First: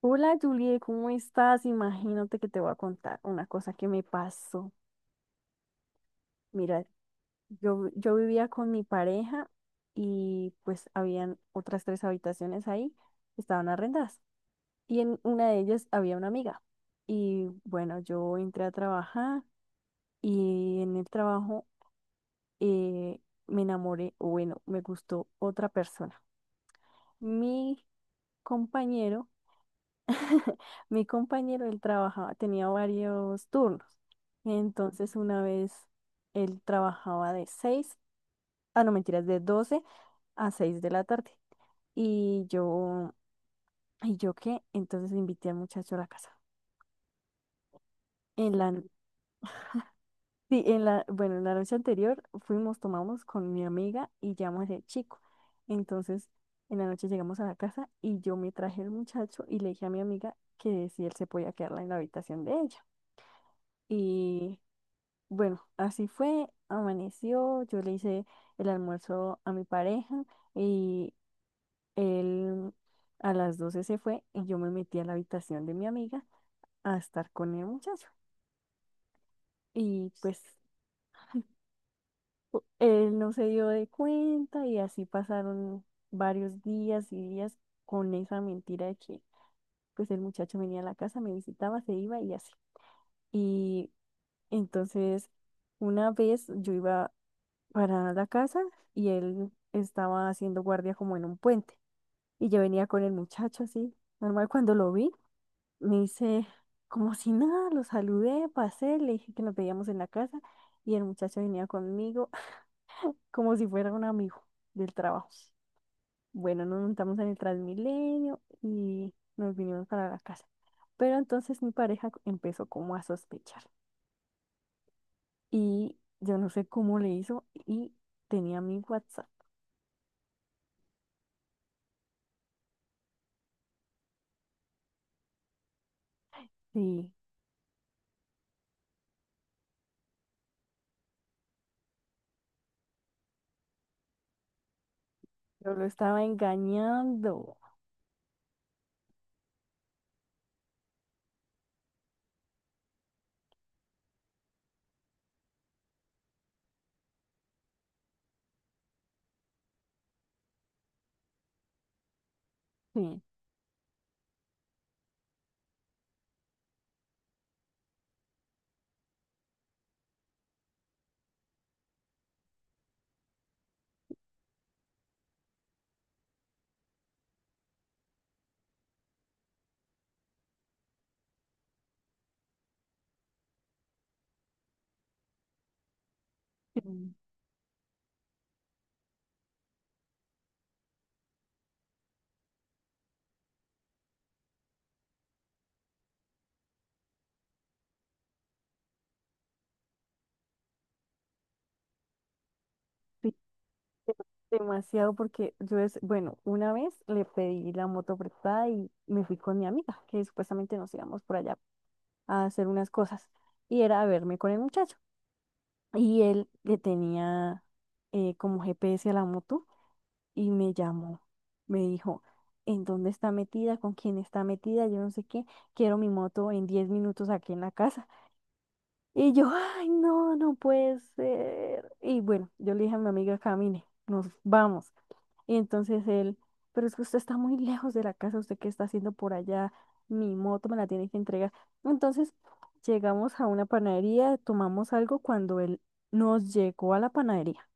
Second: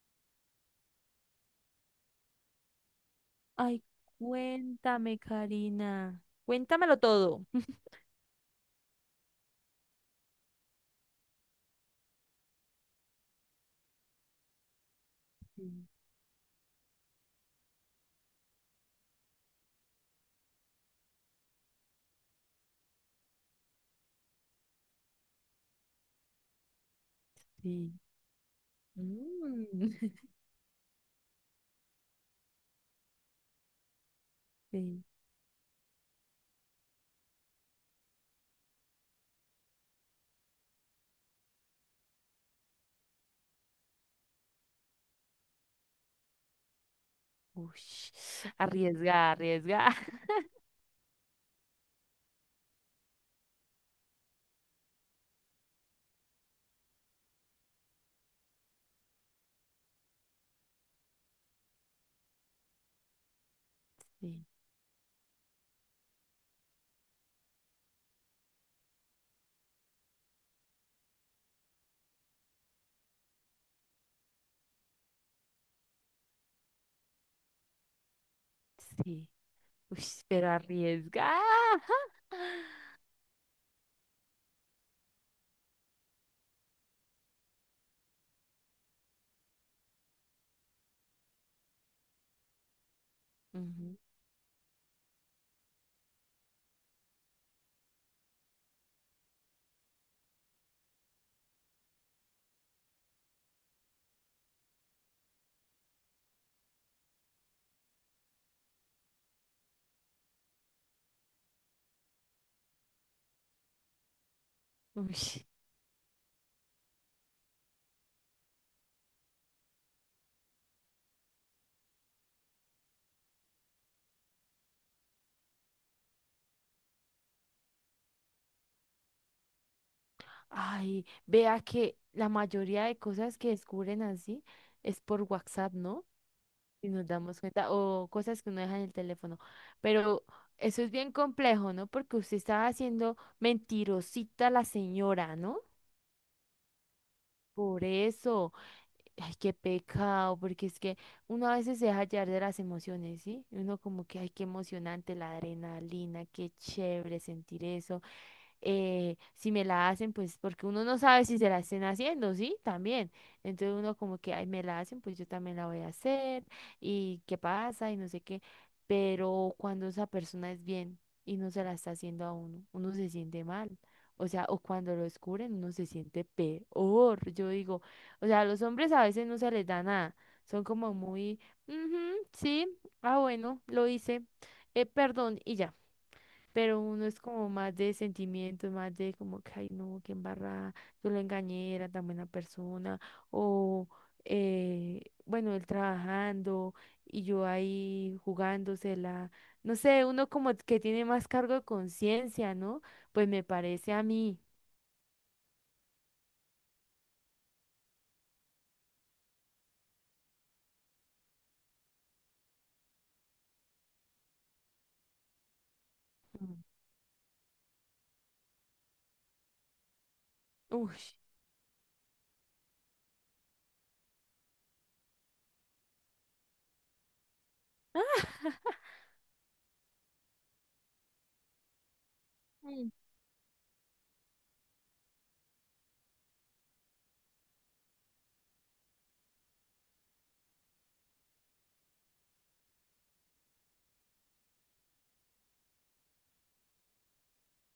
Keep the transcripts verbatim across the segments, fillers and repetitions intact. Hola Julie, ¿cómo estás? Imagínate que te voy a contar una cosa Ay, que me pasó. cuéntame, Karina. Mira, Cuéntamelo todo. yo, yo vivía con mi pareja y pues habían otras tres habitaciones ahí, estaban arrendadas. Y en una de ellas había una amiga. Y bueno, yo entré a trabajar y en el trabajo eh, me enamoré, o bueno, me gustó otra persona. Mi Sí. compañero. Mm, Mi compañero, él trabajaba, tenía varios turnos. sí. Entonces, una vez él trabajaba de seis ah, no, mentiras, de doce a seis de la tarde. Y yo, ¿y yo qué? Entonces invité al muchacho a la casa. En Ush, la, n- arriesga, arriesga. sí, en la, bueno, en la noche anterior fuimos, tomamos con mi amiga y llamamos al chico. Entonces, en la noche llegamos a la casa y yo me traje al muchacho y le dije a mi amiga que si él se podía quedarla en la habitación de ella. Sí, Y bueno, así fue, amaneció, yo le hice el almuerzo a mi pareja y él a las doce se fue y yo me metí a la habitación de mi amiga a estar con el muchacho. sí. Y Ush, pues pero arriesga. u- él no se dio de cuenta y así pasaron varios días y días con esa mentira de que pues el muchacho venía a la casa, me visitaba, se iba y así. Y entonces una vez yo iba para la casa y él estaba haciendo guardia como en un puente. Y yo venía con el muchacho así, normal cuando lo vi, me hice como si nada, lo saludé, pasé, le dije que nos veíamos en la casa y el muchacho venía conmigo como si fuera un amigo del Ujú, trabajo. ush. Bueno, nos montamos en el Transmilenio y nos vinimos para la casa. Pero entonces mi pareja empezó como a sospechar y yo no sé cómo le hizo y tenía mi WhatsApp. Ay, vea que la mayoría de cosas que descubren así es por WhatsApp, ¿no? Y nos Sí. damos cuenta, o cosas que uno deja en el teléfono. Pero eso es bien complejo, ¿no? Porque usted estaba haciendo mentirosita a la señora, ¿no? Yo lo estaba engañando. Por eso, ay, qué pecado, porque es que uno a veces se deja llevar de las emociones, ¿sí? Y uno como que, ay, qué emocionante la adrenalina, qué chévere sentir eso. Eh, si me la hacen, pues porque uno no sabe si se la estén haciendo, ¿sí? También. Sí. Entonces uno como que, ay, me la hacen, pues yo también la voy a hacer y qué pasa y no sé qué. Pero cuando esa persona es bien y no se la está haciendo a uno, uno se siente mal. O sea, o cuando lo descubren, uno se siente peor. Yo digo, o sea, a los hombres a veces no se les da nada. Son como muy, "Ujú, sí, ah, bueno, lo hice, eh, perdón, y ya". Pero uno Mm. es como más de sentimientos, más de como que, ay, no, qué embarrada, yo lo engañé, era tan buena persona, o, eh, bueno, él trabajando y yo ahí jugándosela, no sé, uno como que tiene más cargo de conciencia, ¿no? Pues Sí, me parece a mí. demasiado, porque yo es, bueno, una vez le pedí la moto prestada y me fui con mi amiga, que supuestamente nos íbamos por allá a hacer unas cosas. Y era a verme con el muchacho. Y él Mm. le tenía eh, como G P S a la moto y me Uy, llamó. Me dijo, ¿en dónde está metida? ¿Con quién está metida? Yo no sé qué. Quiero mi moto en diez minutos aquí en la casa. Y yo, ay, no, no puede ser. Y bueno, yo le mm. dije a mi amiga, camine, nos vamos. Y entonces él, pero es que usted está muy lejos de la casa, ¿usted qué está haciendo por allá? Mi moto me la tiene que entregar. Entonces llegamos a una panadería, tomamos algo cuando él nos llegó a la panadería.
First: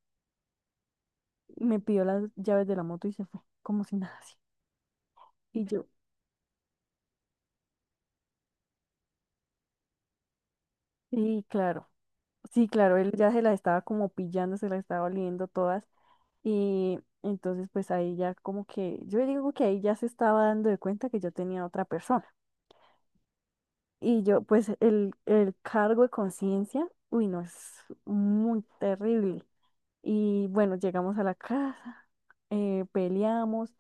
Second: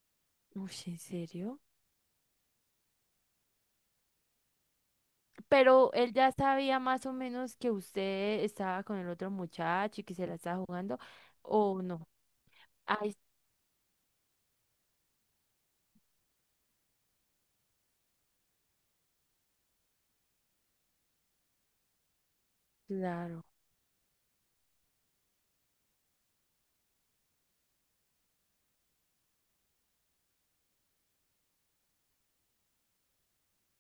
Uy, ¿en serio? Me pidió las llaves de la moto y se fue, como si nada así. Y yo, Pero él ya sabía más o menos que usted estaba con el otro muchacho y que se la estaba jugando, sí, ¿o claro, no? sí, claro, él Ay, ya se las estaba como pillando, se las estaba oliendo todas. Y entonces pues ahí ya como que, yo digo que ahí ya se estaba dando de cuenta que yo tenía otra persona. claro. Y yo pues el, el cargo de conciencia, uy, no, es muy terrible. Y bueno, llegamos a la casa, eh, peleamos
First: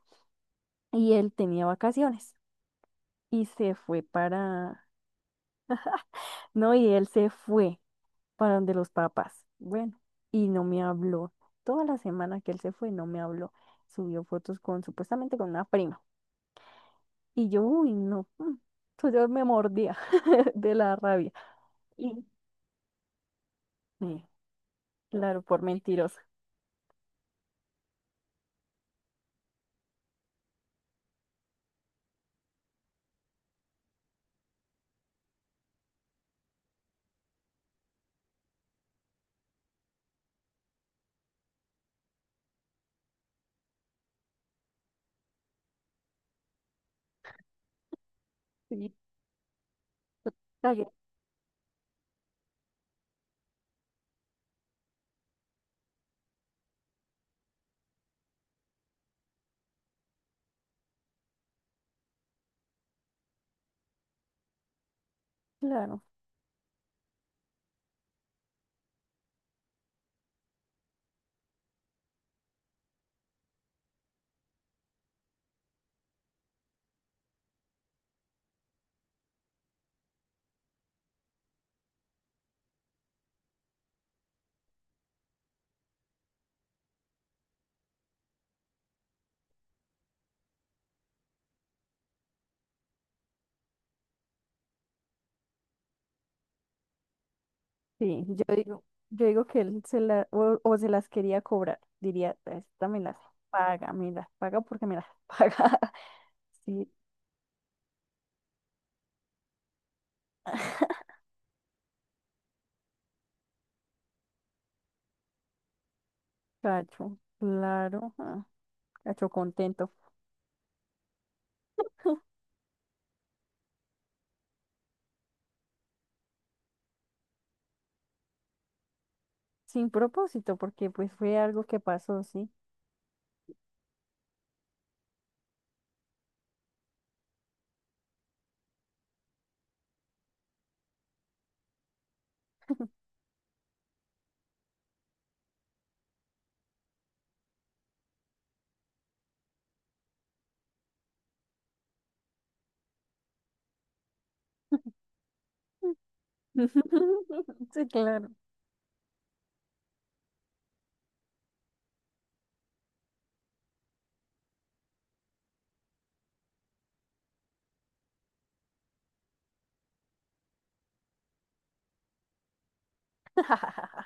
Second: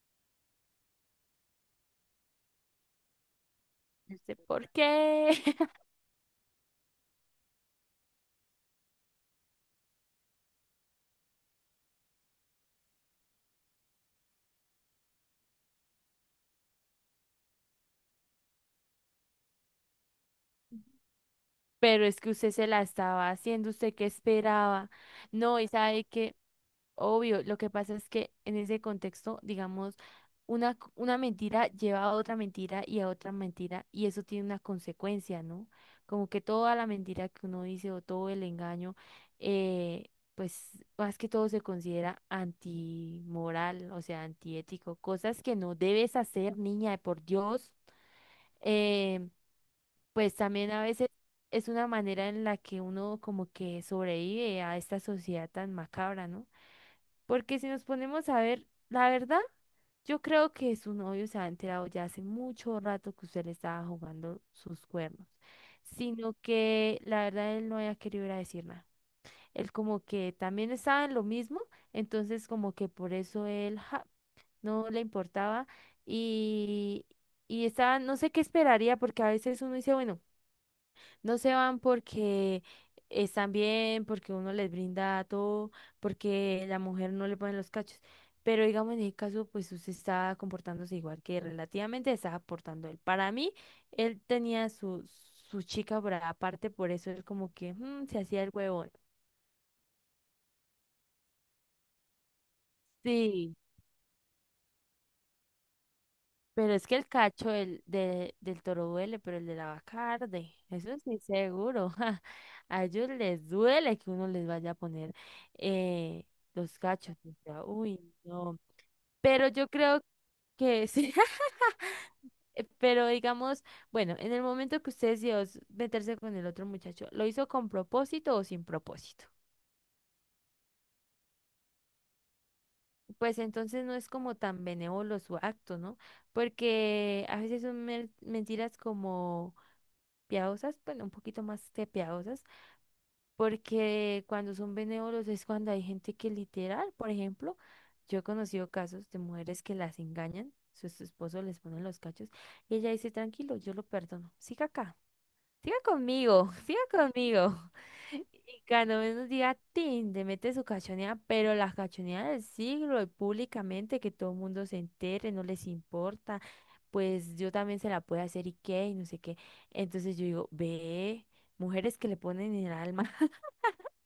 y él tenía vacaciones y se fue No sé por para, qué. no, y él se fue para donde los papás. Bueno, y no me habló. Toda la semana que él se fue, no me habló. Subió fotos con supuestamente con una prima. Y yo, uy, no. Mm. Entonces yo me mordía de la rabia. Pero es Y, que usted se la estaba haciendo, usted qué eh, esperaba. claro, No, por y sabe mentirosa. que, obvio, lo que pasa es que en ese contexto, digamos, una, c- una mentira lleva a otra mentira y a otra mentira, y eso tiene una consecuencia, ¿no? Como que toda la mentira que uno dice o todo el engaño, eh, pues más que todo se considera antimoral, o sea, antiético, cosas que no debes hacer, niña, por Dios. Sí. eh, pues también a Cagué. veces es una manera en la que uno como que sobrevive a esta sociedad tan macabra, ¿no? Porque si nos ponemos a ver, la verdad, yo creo que su novio se ha enterado ya hace mucho rato que usted le estaba jugando sus cuernos, Claro, sino que la verdad él no había querido ir a decir nada. Él como que también estaba en lo mismo, entonces como que por eso él ja, no le importaba y, y estaba, no sé qué esperaría, porque a veces uno dice, bueno, no se van porque están bien, porque uno les brinda todo, porque la mujer no le pone los cachos. Pero digamos, en ese caso, pues usted está comportándose igual que relativamente está aportando él. Para mí, él tenía su, su chica por aparte, por eso él como que mm, se sí, hacía el yo digo, huevón. yo digo que él se la, o, o se las quería cobrar. Diría, esta me las Sí. paga, me las paga porque me las paga. Pero es Sí, que el cacho del, de- del toro duele, pero el de la vaca arde. Eso sí, seguro. A ellos les duele que uno les vaya a poner eh, los cachos. cacho, O sea, uy, claro, ah, no. cacho Pero yo contento. creo que sí. Eh, Pero digamos, bueno, en el momento que usted decidió s- meterse con el otro muchacho, ¿lo hizo con propósito o sin propósito? Sin propósito, porque pues fue algo que pasó, sí. Pues entonces no es como tan benévolo su acto, ¿no? Porque a veces son mer- mentiras como... piadosas, bueno, un poquito más que piadosas, porque cuando son benévolos es cuando hay gente que literal, por ejemplo, yo he conocido casos de mujeres que las engañan, su, su esposo les pone los cachos y ella dice, tranquilo, yo lo perdono, siga acá. Siga conmigo, siga conmigo. Sí, claro. Y cuando menos diga, tin, te mete su cachoneada, pero la cachoneada del siglo y públicamente que todo el mundo se entere, no les importa, pues yo también se la puedo hacer y qué, y no sé qué. Entonces yo digo, ve, mujeres que le ponen en el alma.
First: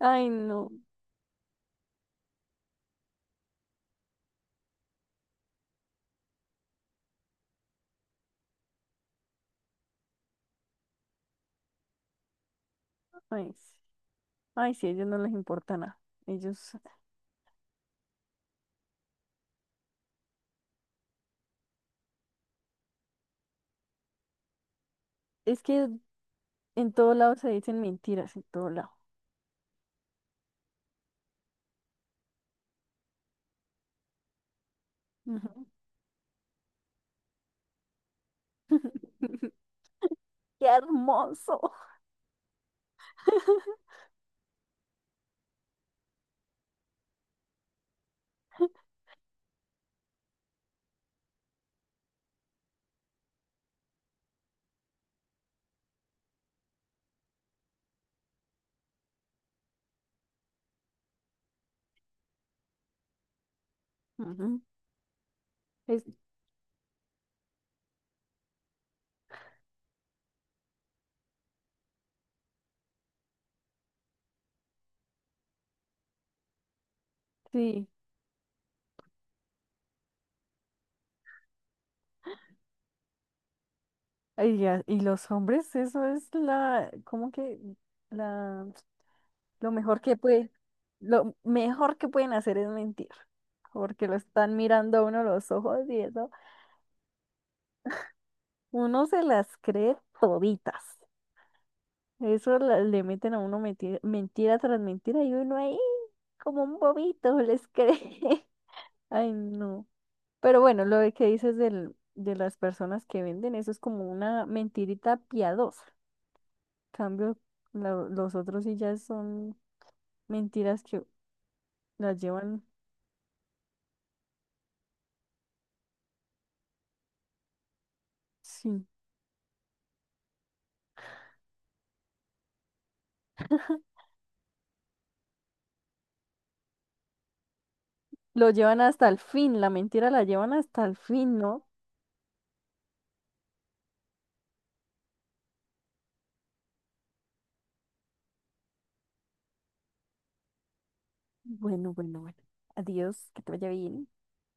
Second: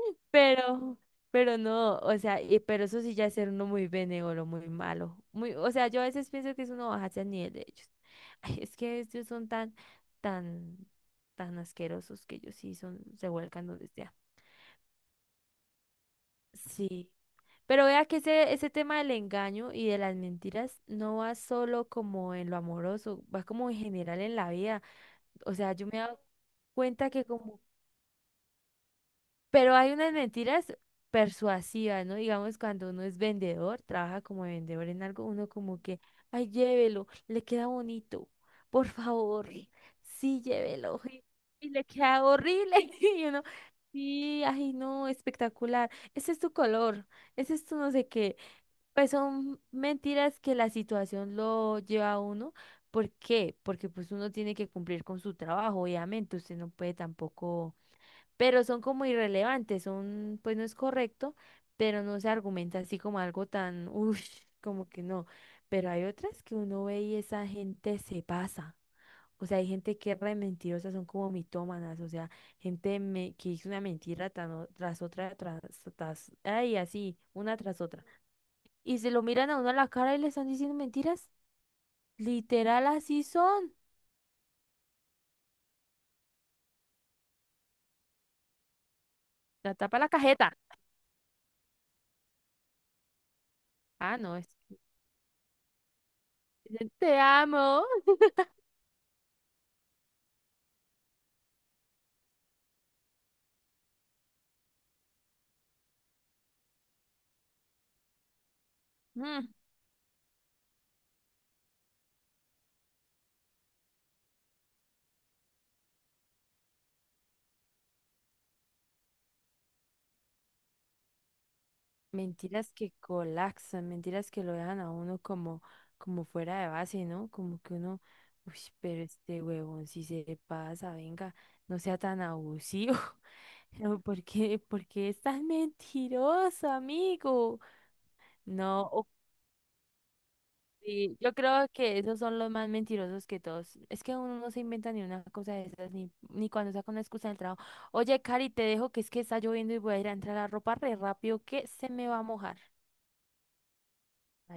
Ay, no. Pero, pero no, o sea, y- pero eso sí ya es ser uno muy benévolo, muy malo. Muy, o sea, yo a veces pienso que es uno bajarse al nivel de ellos. Ay, es que ellos son tan, tan, tan asquerosos que ellos sí son, se Ay, vuelcan sí. donde sea. Ay, sí, a ellos no les importa nada. Ellos, Sí. Pero vea que ese, ese tema del engaño y de las mentiras no va solo como en lo amoroso, va como en general en la vida. O es sea, yo que me he dado en cuenta todo que lado se como dicen mentiras, en todo lado. pero hay unas mentiras persuasivas, ¿no? Digamos, cuando uno es vendedor, trabaja como vendedor en algo, uno Ujú. como que, ay, llévelo, le queda bonito, por favor, sí, ¡Qué llévelo. Y, y hermoso! le queda horrible. Y uno, sí, ay, no, espectacular. Ese es tu color, ese es tu no sé qué. Pues son mentiras que la situación lo lleva a uno. ¿Por qué? Porque pues uno tiene que cumplir con su trabajo, obviamente. Usted no puede tampoco, pero son como irrelevantes, son, pues no es correcto, pero no se argumenta así como algo tan, uff, Ujú. como que no. Pero Es- hay otras que uno ve y esa gente se pasa. O sea, hay gente que es re mentirosa, son como mitómanas, o sea, gente me- que hizo una mentira tan o- tras otra, tras, tras, ay, así, una tras sí, otra. Y se lo miran a uno a la cara y le están diciendo mentiras. Literal, así son. ay, ya, y, los hombres, eso es la, como que la, lo La tapa mejor la que puede, cajeta. lo mejor que pueden hacer es mentir, porque lo Ah, no, es. están mirando a uno los ojos y eso, Te amo. uno se las cree toditas. Eso la- le meten a uno mentira, mentira tras mentira y uno ahí como un bobito les cree. Ay, no. Pero bueno, lo de que dices del, de las personas que venden, eso es como una mentirita piadosa. Cambio, lo- los otros sí ya son mentiras que las llevan, Mentiras que colapsan, mentiras que lo dejan a uno como, como fuera de base, ¿no? Como que uno, uy, sí, pero este huevón, si se pasa, venga, no sea tan abusivo. No, ¿por qué, por qué es tan mentiroso, amigo? lo llevan No, o- hasta el fin, la mentira la llevan hasta el sí, yo fin, ¿no? creo que esos son los más mentirosos que todos. Es que uno no se inventa ni una cosa de esas, ni, ni cuando saca una excusa del trabajo. Oye, Cari, te dejo que es que está lloviendo y voy a ir a entrar la ropa re rápido que se Bueno, me va bueno, a bueno. mojar. Adiós, que te vaya bien.